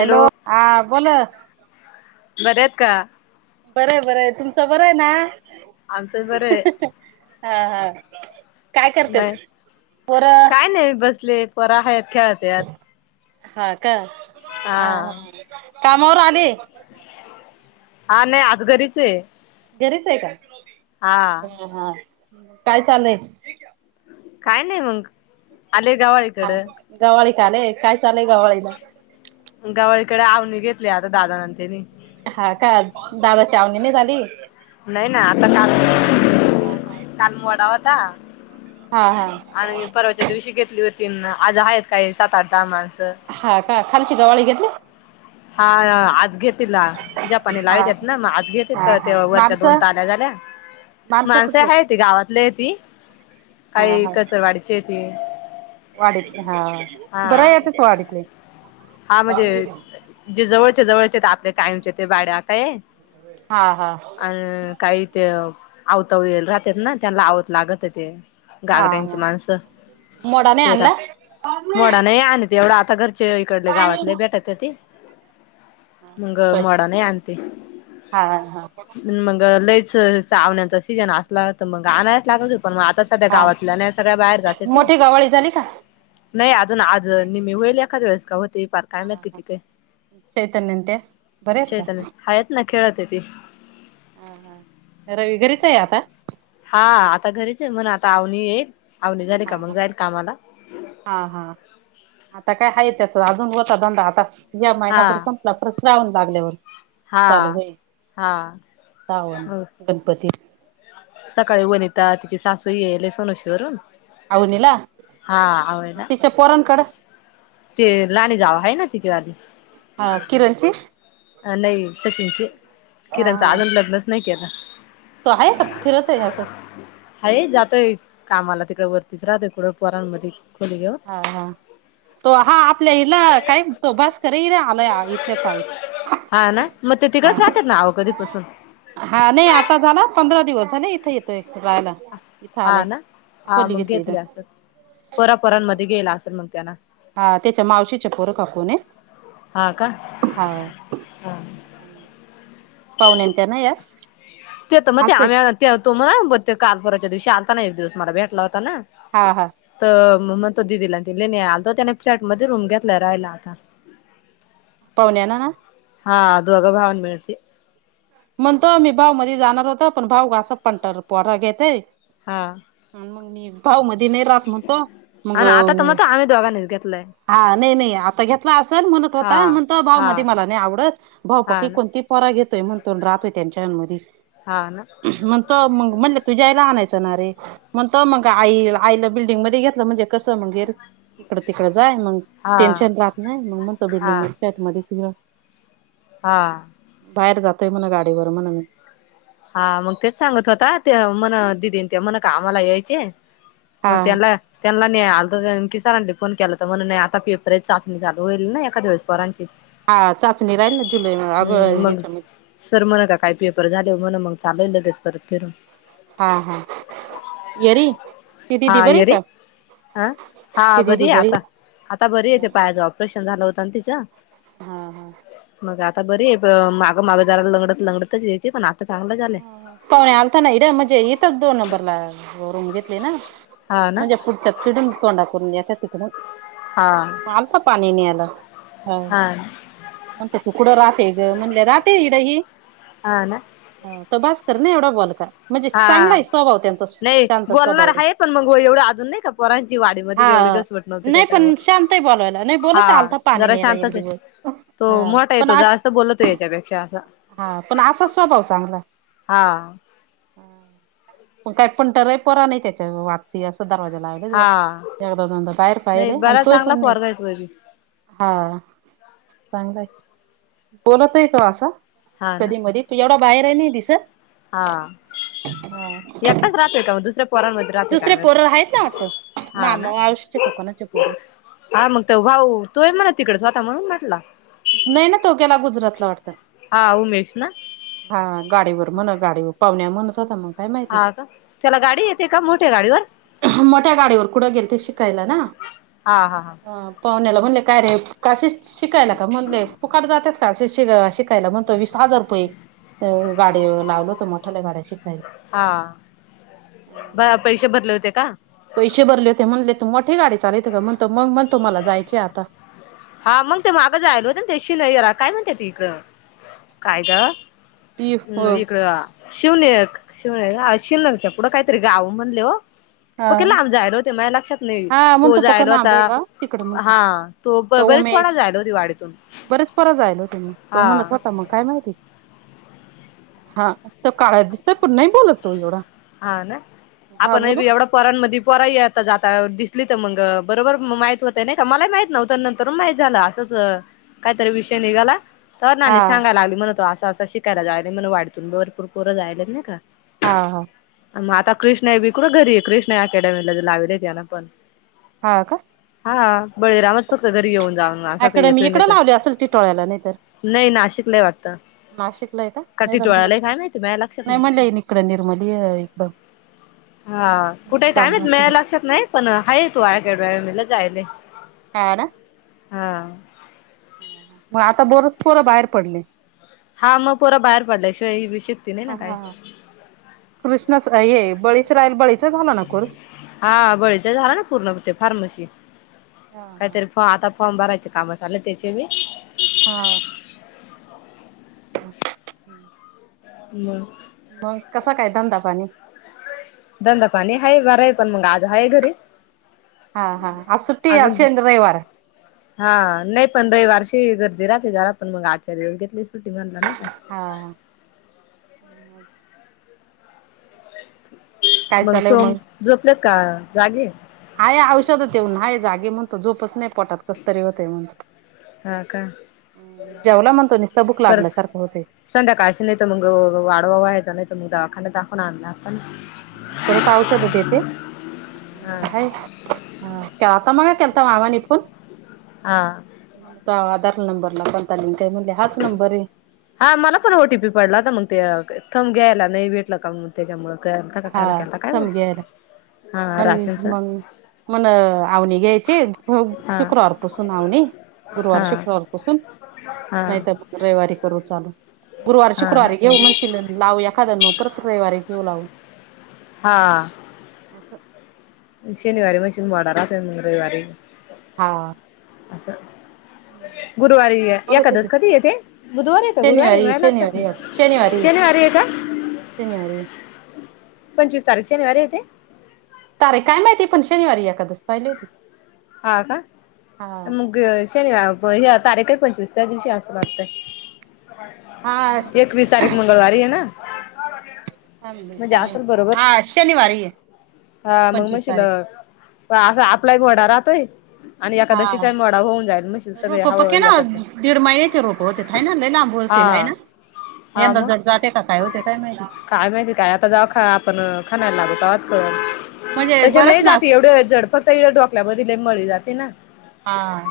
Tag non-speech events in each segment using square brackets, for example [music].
Hello, हा बोल. बरं आहेत का? बरं-बरं तुमचं बरं आहे ना, आमचं बरं आहे हा हा. काय करते म पोर काय नाही बसले पोरं हाईत खेळतात. हा का? कामावर आले. आ नाही आज घरीच आहे. घरीच आहे का? हा. ह हा काय चाललंय? काय नाही मग, आले गावाळी हा गवाळी काले काय चालय गव्हाळीला. गावळीकडे आवनी घेतली आता दादा न त्यांनी. हा का? दादा चावणी नाही झाली. नाही ना आता कान कान वडावता. हा हा. आणि परवाच्या दिवशी घेतली होती आज आहेत काही सात, आठ, दहा माणसं. हा का? खालची गवाळी घेतली? हा आज घेत तिला जपानी हा लावतेत ना मग आज घे हा ते हा वरच्या दोन माणसं ताल्या झाल्या. माणसं माणसे कुठले आहे त गावातले आहे ती काही कचरवाडीची ती. वाढत हा बरं येत तू वाढतले. हा म्हणजे जे जवळचे-जवळचे आपल्या कायमचे ते बाड्या काय. हा हा. अ काही ते आवताव ये राहतात ना त्यांना आवत लागत होते. हा घागऱ्यांची हा माणसं, मोडा नाही ते रा आणला? मोडा नाही आण तेवढा आता घरचे इकडले गावातले बेटत होती. मंग मोडा नाही आणते हा हा मग लईच आवण्याचा सीजन असला तर मग आणायच लागल हो पण मग आता सध्या हा गावातल्या नाही सगळ्या बाहेर जाते ते मोठी गवाळी झाली का? नाही अजून आज निहमी होईल एखाद वेळेस का होते पार काय हा माहित हा किती काय चैतन्यंत बरत का हा येत ना खेळत आहे ती हा हा विगरीच आहे आता हा आता घरीच आहे म्हण आता आवनी येईल आवनी झाली हा का मग हा जाईल कामाला हा हा आता काय आहे त्याचा अजून होता धंदा आता या हा महिन्याभर स प्रचरावून लागल्यावर हा चालू होई हा वण मग गणपती सकाळी वनिता तिची सासू येले सोनोशी वरून आवनीला हा आवडला तिच्या पोरणकड ते लाने झावा ह आहे ना तिच्या आली हा किरणची अ नाही सचिनचे हा किरणच हा आजून लग्नच नाही के ना तो आहे का फिरत आहे ह्यास हा जातय कामाला तिकडे वरतीच राहतय कडं पोरांमध्ये खोली घेऊ हा हा तो हा आपल्या हिला काय तो भास कर र आला इथल्या चाळीत हा ना मग ते हा तिकडेच राहतात ना अवं कधीपसून हा नाही आता झाला पंधरा दिवस झाले इथे येतोय रायला हा ना हा मग इथं घेतले असल हा पोरापोरांमध्ये गेला असेल मग त्याना हा त्याच्या मावशीच्या पोरं कापूनून ये हा का हा पाहुण्यांत ना यास ते तर मग ते हाच आहे आम्ही तो मला ते कालपराच्या दिवशी आलताना एक दिवस मला भेटला होता ना हा हा तर मग तो दिदीला तले आल तर त्याने फ्लॅट मध्ये रूम घेतला राहियला आता [unintelligible] पावण्या ना ना हा अधवग भावन मिेळस म्हणतोम मी भाऊ मध्ये जाणार होत पण भाऊ पण पोरा घेतय हा मग मी भाऊ मध्ये नाही राहत म्हणत मग आणि आता तर मग आम्ही दोघांनीच घेतलंय हा नाही नाही आता घेतला असेल म्हणत हा होता म्हण तो भाव हा मध्ये मला नाही आवडत हा भाऊपकी ना कोणती परा घेतोय म्हणतो राहतोय त्यांच्या मध हा ना मग तो मग म्हणले तुझ्या याईला आणायचं ना रे मग त मग आई आईला बिल्डिंग मध्ये घेतलं म्हणजे कसं मग इकडं तिकडं जाय मग हा टेन्शन राहत नाही मग म्हण त हा बिल्डिंग म फ्लॅट मच ग हा बाहेर जातोय म्हणा गाडीवर म्हण मही हा मग तेच सांगत होता ते म्हन दिदी म्हन का आम्हाला यायचे हा मत्याला त्यांना नाही आलत की सरांडे फोन केला तर म्हणून नाही आता पेपरची चाचणी चालू होईल ना एका दिवस पवरांची हा चाचणी राहील ना जुलै अग मग याच्यामध्ये सर मणा का काय पेपर झाले म्हण मग चालवलं ते परत फिरून हा हा येरी ती हा दिदी बरी ये रे का अ हा ती दिदी आहे बरी आता आता बरी येते पायाचं ऑपरेशन झालं होतं आणि तिचं हा हा मग आता बरी आहे मागं मागं जराला लंगडत लंगडतच यायेत पण आता चांगलं झालंय पाहुणे आलता ना इड म्हणजे इथंच दोन नंबरला रूम घेतली ना हा ना म्हणजे [inaudible] हा अलता पाणी न्यायला हं हा म्हणतो तू कुठ राहते ग म्हणले राहते इड हि ह ना आता बास कर ना एवढा बोल का हा नाही बोलणार आहे पण मग एवढं अजून नाही का पोरांची वाडी म एवढी हा दसवट नव्ह नाही त्याच्यामुळे पण शांत आहे बोलवायला नाही हा बोलत आलता पाणी जरा न्यायला एक शांतच आहे दिवस तो हा मोठा हाय पण तो आज जास्त बोलतो याच्यापेक्षा असं हा पण असाचं स्वभाव चांगला हा काय पण तरय परा नाही त्याच्या वातती असं दरवाजा ला हा एकदा धंदा बाहेर नाही पाहिले आणि बरा सोय चांगला पण नाही पोरगा आहे तो बी हा चांगलंय बोलत आहे का असा हा ना कधी मधी तू एवढा बाहेर हि नाही दिसत हा हा एकटाच राहतोय का मग दुसऱ्या पोरांमध्ये राहतो काय दुसरे पोरं आहेत ना वाटतं माहित हा ना मामा मावशीचे का कोणाचे पोर आहेत हा मग त भाऊ तोय म्हणा तिकडे स्वता म्हणून म्हटला नाही ना तो गेला गुजरातला वाटत हा उमेश ना हा गाडीवर म्हण गाडीवर पवन्या म्हणतं होता मग काय माहिती हा का त्याला गाडी येते का मोठ्या गाडीवर मोठ्या गाडीवर कुढं गेल ते शिकायला ना हा हा हा अ पाव्हण्याला म्हणले काय रे का शिकायला का म्हणले फुकट जातात का अशी शिका पहिला म्हणतो वीस हजार रुपये गाडी लावल तर मोठाल्या गाड्या शिकायला हा पैसे भरले होते का पैसे भरले होते म्हणले तू मोठी गाडी चालविते का म्हणत मग म्हणतो मला जायचे आता हा मग ते मागं जायल होत त्याशी नाहीरा काय म्हणते ती इकड काय ग ती हो हम् इकड शिवनेक शिवनेक शिवनेरच्या पुढं कायतरी गाव म्हणले हो हा प केला लांब जायलो ते माया लक्षात नाही हा तो म्हणतो पक्का जायलो लांब आता आहे गाव तिकडे म्हणतो हा तो बरेचपणा जायल होते वाडीतून बरेच परत जायल होते मग तो हा म्हणत होता मग काय माहिती हा तो काळ दिसत पण नाही बोलत तो एवढा हा ना हा आपण बोला बी एवढं पोरानंमध्ये पोराता जाता दिसली तर मग बरोबर माहित होत नाही का मलाही माहित नव्हत नंतर माहित झालं च कायतरी विषय निघाला हो ना हा नाही सांगाला लागली म्हण तो असं असं शिकायला जायलाणग वाडीतून भरपूर पोरं जायला नाही का हा हा मग आता कृष्णा हे बीकडं घरी कृष्णा अकॅडमीला लावलेते ना पण हा का हा बळीरामच फक्त घरी येऊन जाऊन असं काही अकॅडमी येतोय नाही इकडं तर लावली असंल ती टिटोळ्याला नाही तर नाही नाशिकला वाटतं नाशिकला आहे का नाही तर टिटोळालाय म्हणलं काय माहिती माझ्या लक्षात नाही म्हणलं येन इकडं निर्मली इकड हा कुठे कायमहितं असेल माया लक्षात नाही पण हा तू अकॅडमी जायला हा ना हा मग आता बरंच पोरं बाहेर पडले हा मग पोरं बाहेर पडल्याशिवाय हि बि शिकती नाही ना काय कृष्ण हे बळीच राहील बळीचा झाला ना कोर्स हा बळीचा झाला ना पूर्णप ते फार्मसी. हा हा काहीतरी फॉ आता फॉर्म भरायं कामा झाले त्याचे मी. हा. [unintelligible] मग. मग कसा काय धंदा पाणी. दंदा पाणी आहेा बर आहे पण मग आज हा आहे घरीच. हा हा आ सु्ट अ अजून शेंद रविवार. हा नाही पण रविवारशी गर्दी राहते जरा पण मग आजच्या दिवस घेतली सुटी म्हनला नाही का. हां. मग सोम जोपलेत का जागे. आहेय औषधच येऊन ह जागे म्हणतो झोपच नाही पोटात कस तरी होतय म्हणतो. हा का [inaudible] हम् जेवला म्हणतो नसतबुक लागल्यासारखं होते. संधाकाळशी नाही तर मग वाड ववा यायचा छनाही मग दवाखाना दाखवून आणला आपण. परत औषधेते. म हा ह आता मग केतावा नि फून. आ. मला तो आधार नंबरला पणता काय म्हणले हाच नंबर आहे. हा मला पण ओ टी पी पडला होता मग ते थंब घ्यायला नाही भेटलं का म्ह त्याच्यामुळे करता काकायला हा केता काय थंब घ्यायला बत हा राशनचा. मण आवनी घ्यायची हा शुक्रवारपसून आवनी. हा गुरुवार-शुक्रवार कुसून. हा. रविवारी करू चालू गुरुवारी हा शुक्रवारी घेऊ म्हणजे. लावू एखाद्या मग प्रत्रवारीे घेऊ लावू. हा. [inaudible] शनिवारी मशीन वाडरा त रवारी. हा. असचछा. गुरुवारी बोलत होते एखद्याच कधी येते बुधवारी येत गुरुवारी शनिवारी म लक्षात शनिवारी नाही. शनिवारी आहे काय? शनीवारी. पंचवीस तारिख शनिवारी येते? तारे काय माहिती पण शनिवारी या कदच पाहिली होती. हा काय, हा हम्म. शे नाही तारीख आहे पंचवीस त्या दिवशी असं वागतय. [unintelligible] हा. एकवीस तारीख मंगळवारी आहे ना. म्हणजे असेल बरोबर हा शनिवारी आहे [inaudible] हा मग म पंचवीस शि तारीख लग. असं आपला एक घोडा राहतोय? आणि हा एकादशीचाही मोडा होऊन जाईल म्हणशील सगळे रोप हवं पके ना एकत्र दडेड महिनेच रोप होते. ह ना ल लांब हा बोलतील ह ना हा यंदा मग जट जाते का काय होते काय माहिती. काय माहिती काय आता जव खा आपण खानायला लागत तेव्हाच प म्हणजे तसे बरंच नाही ना जाते एवढे झड फक्त एवढ्या डोकल्या बले मळी जाते ना. हा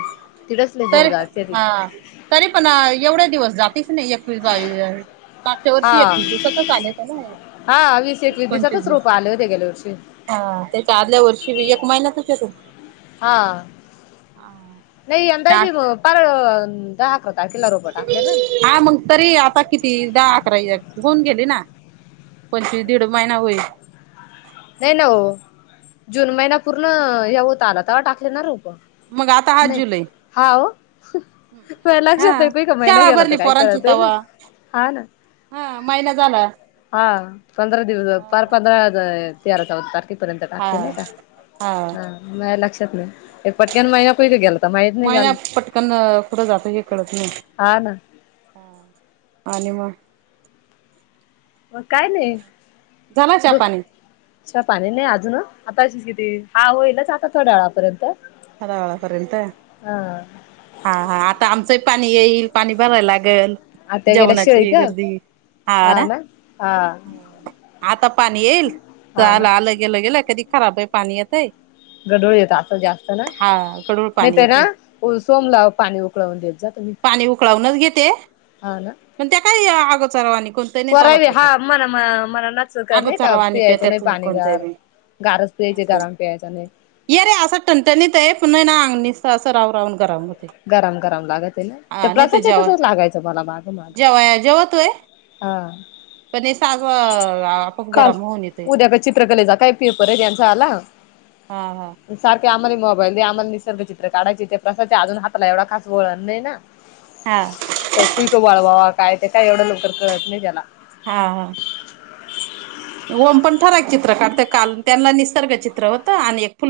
तिथंच लय तर जड जाते ती हा. तरी पण एवढे दिवस जातेच नाही एकवीस-बावीस. मागच्या हा वर्षी एकवीस दिवसातच आलेत ना हे हा वीस एकवीस पंचवीस दिवसातच दिवस. रोप आले होते गेल्या वर्षी हा त्याच्या आदल्या वर्षी बी एक महिनातचेत. हा. आ. नई यंदा मी पार, दहा आकरा तारखेला रोपं टाकले ना. हा मग तरी आता किती दहा, अकरा [unintelligible] होऊन गेले ना. पंचवीस दीड महिना होईल. नाही ना ओ. जून महिना पूर्ण हे होत आला, तवा टाकले ना रोपं. मग आता हा जुलै. हा ओ. हा महिना शाळा गेला तर भरली काही पोरांची कळतही नाही तवा. हा ना हा महिना झाला. हा पधरा दिवस हा पार पंधरा- तेरा चौदा तारखे पर्यंत टाकले नई का? हा हा माझ्या लक्षात नई. एक पटक्यान महिना [unintelligible] गेला तर माहीत नाही महिना झालं पटकन कुठं जात हे कळत नई. हा ना हा आणि मग मग काय नई. झाला का चा पानी? चा पाणी नाही अजून ओ. आता अशीच किती, हा होईलच आता थोड्या वेळापर्यंत थोड्यावेळापर्यंत? हा हा हा आता आमचंही पाणी येईल, पाणी भरायला लागल. आता गेल्या जेवणाची शिळीत गर्दी, हा ना. आता पाणी येईल. हा ना झालं आलं गेलं गेलं कधी खराब ही पाणी येतय. गढूळ येत असं जास्त. ना. हा कडूळ नाही पाणी तर येतय ना सोमला पाणी उकळवून देत जा तुम्ही. पाणी उकळावूनच घेते हा ना. पण त्या काय, अगोचरवाणी कोण परावी हा म्हणा म मणा नाच नाही का, अगोचरवाणी पियायचं नाही पेतात कोणत्या पाणीगार. बी गारच प्यायचे, असं गरम पियाच नई. ये रे असं टणटनीतय. पुन्हा ना अंग निस्त असं राह राहून गरम होतय. गरम गरम लागत आहे ना? ते हा नाही तर प्रसादच्या जेवाय तसच लागायचं मला माग माग. जेवाय जेवतोय हा. पण हे सागं काल. उद्या का चित्रकलेचा काय पेपर आहे त्याचा आला. हा हा. सारखे आम्हाला मोबाईल दे, आम्हाला निसर्ग चित्र काढाचय. ते प्रसाच्या अजून हाताला एवढं खास वळण नाही ना. [inaudible] हा. तर कुय्को बाळवावा काय ते काय एवढं लवकर कळत नाही त्याला. हा हा. ओम पण ठराक चित्र काढत. काल, त्यांना निसर्ग चित्र होतं आणि एक फुल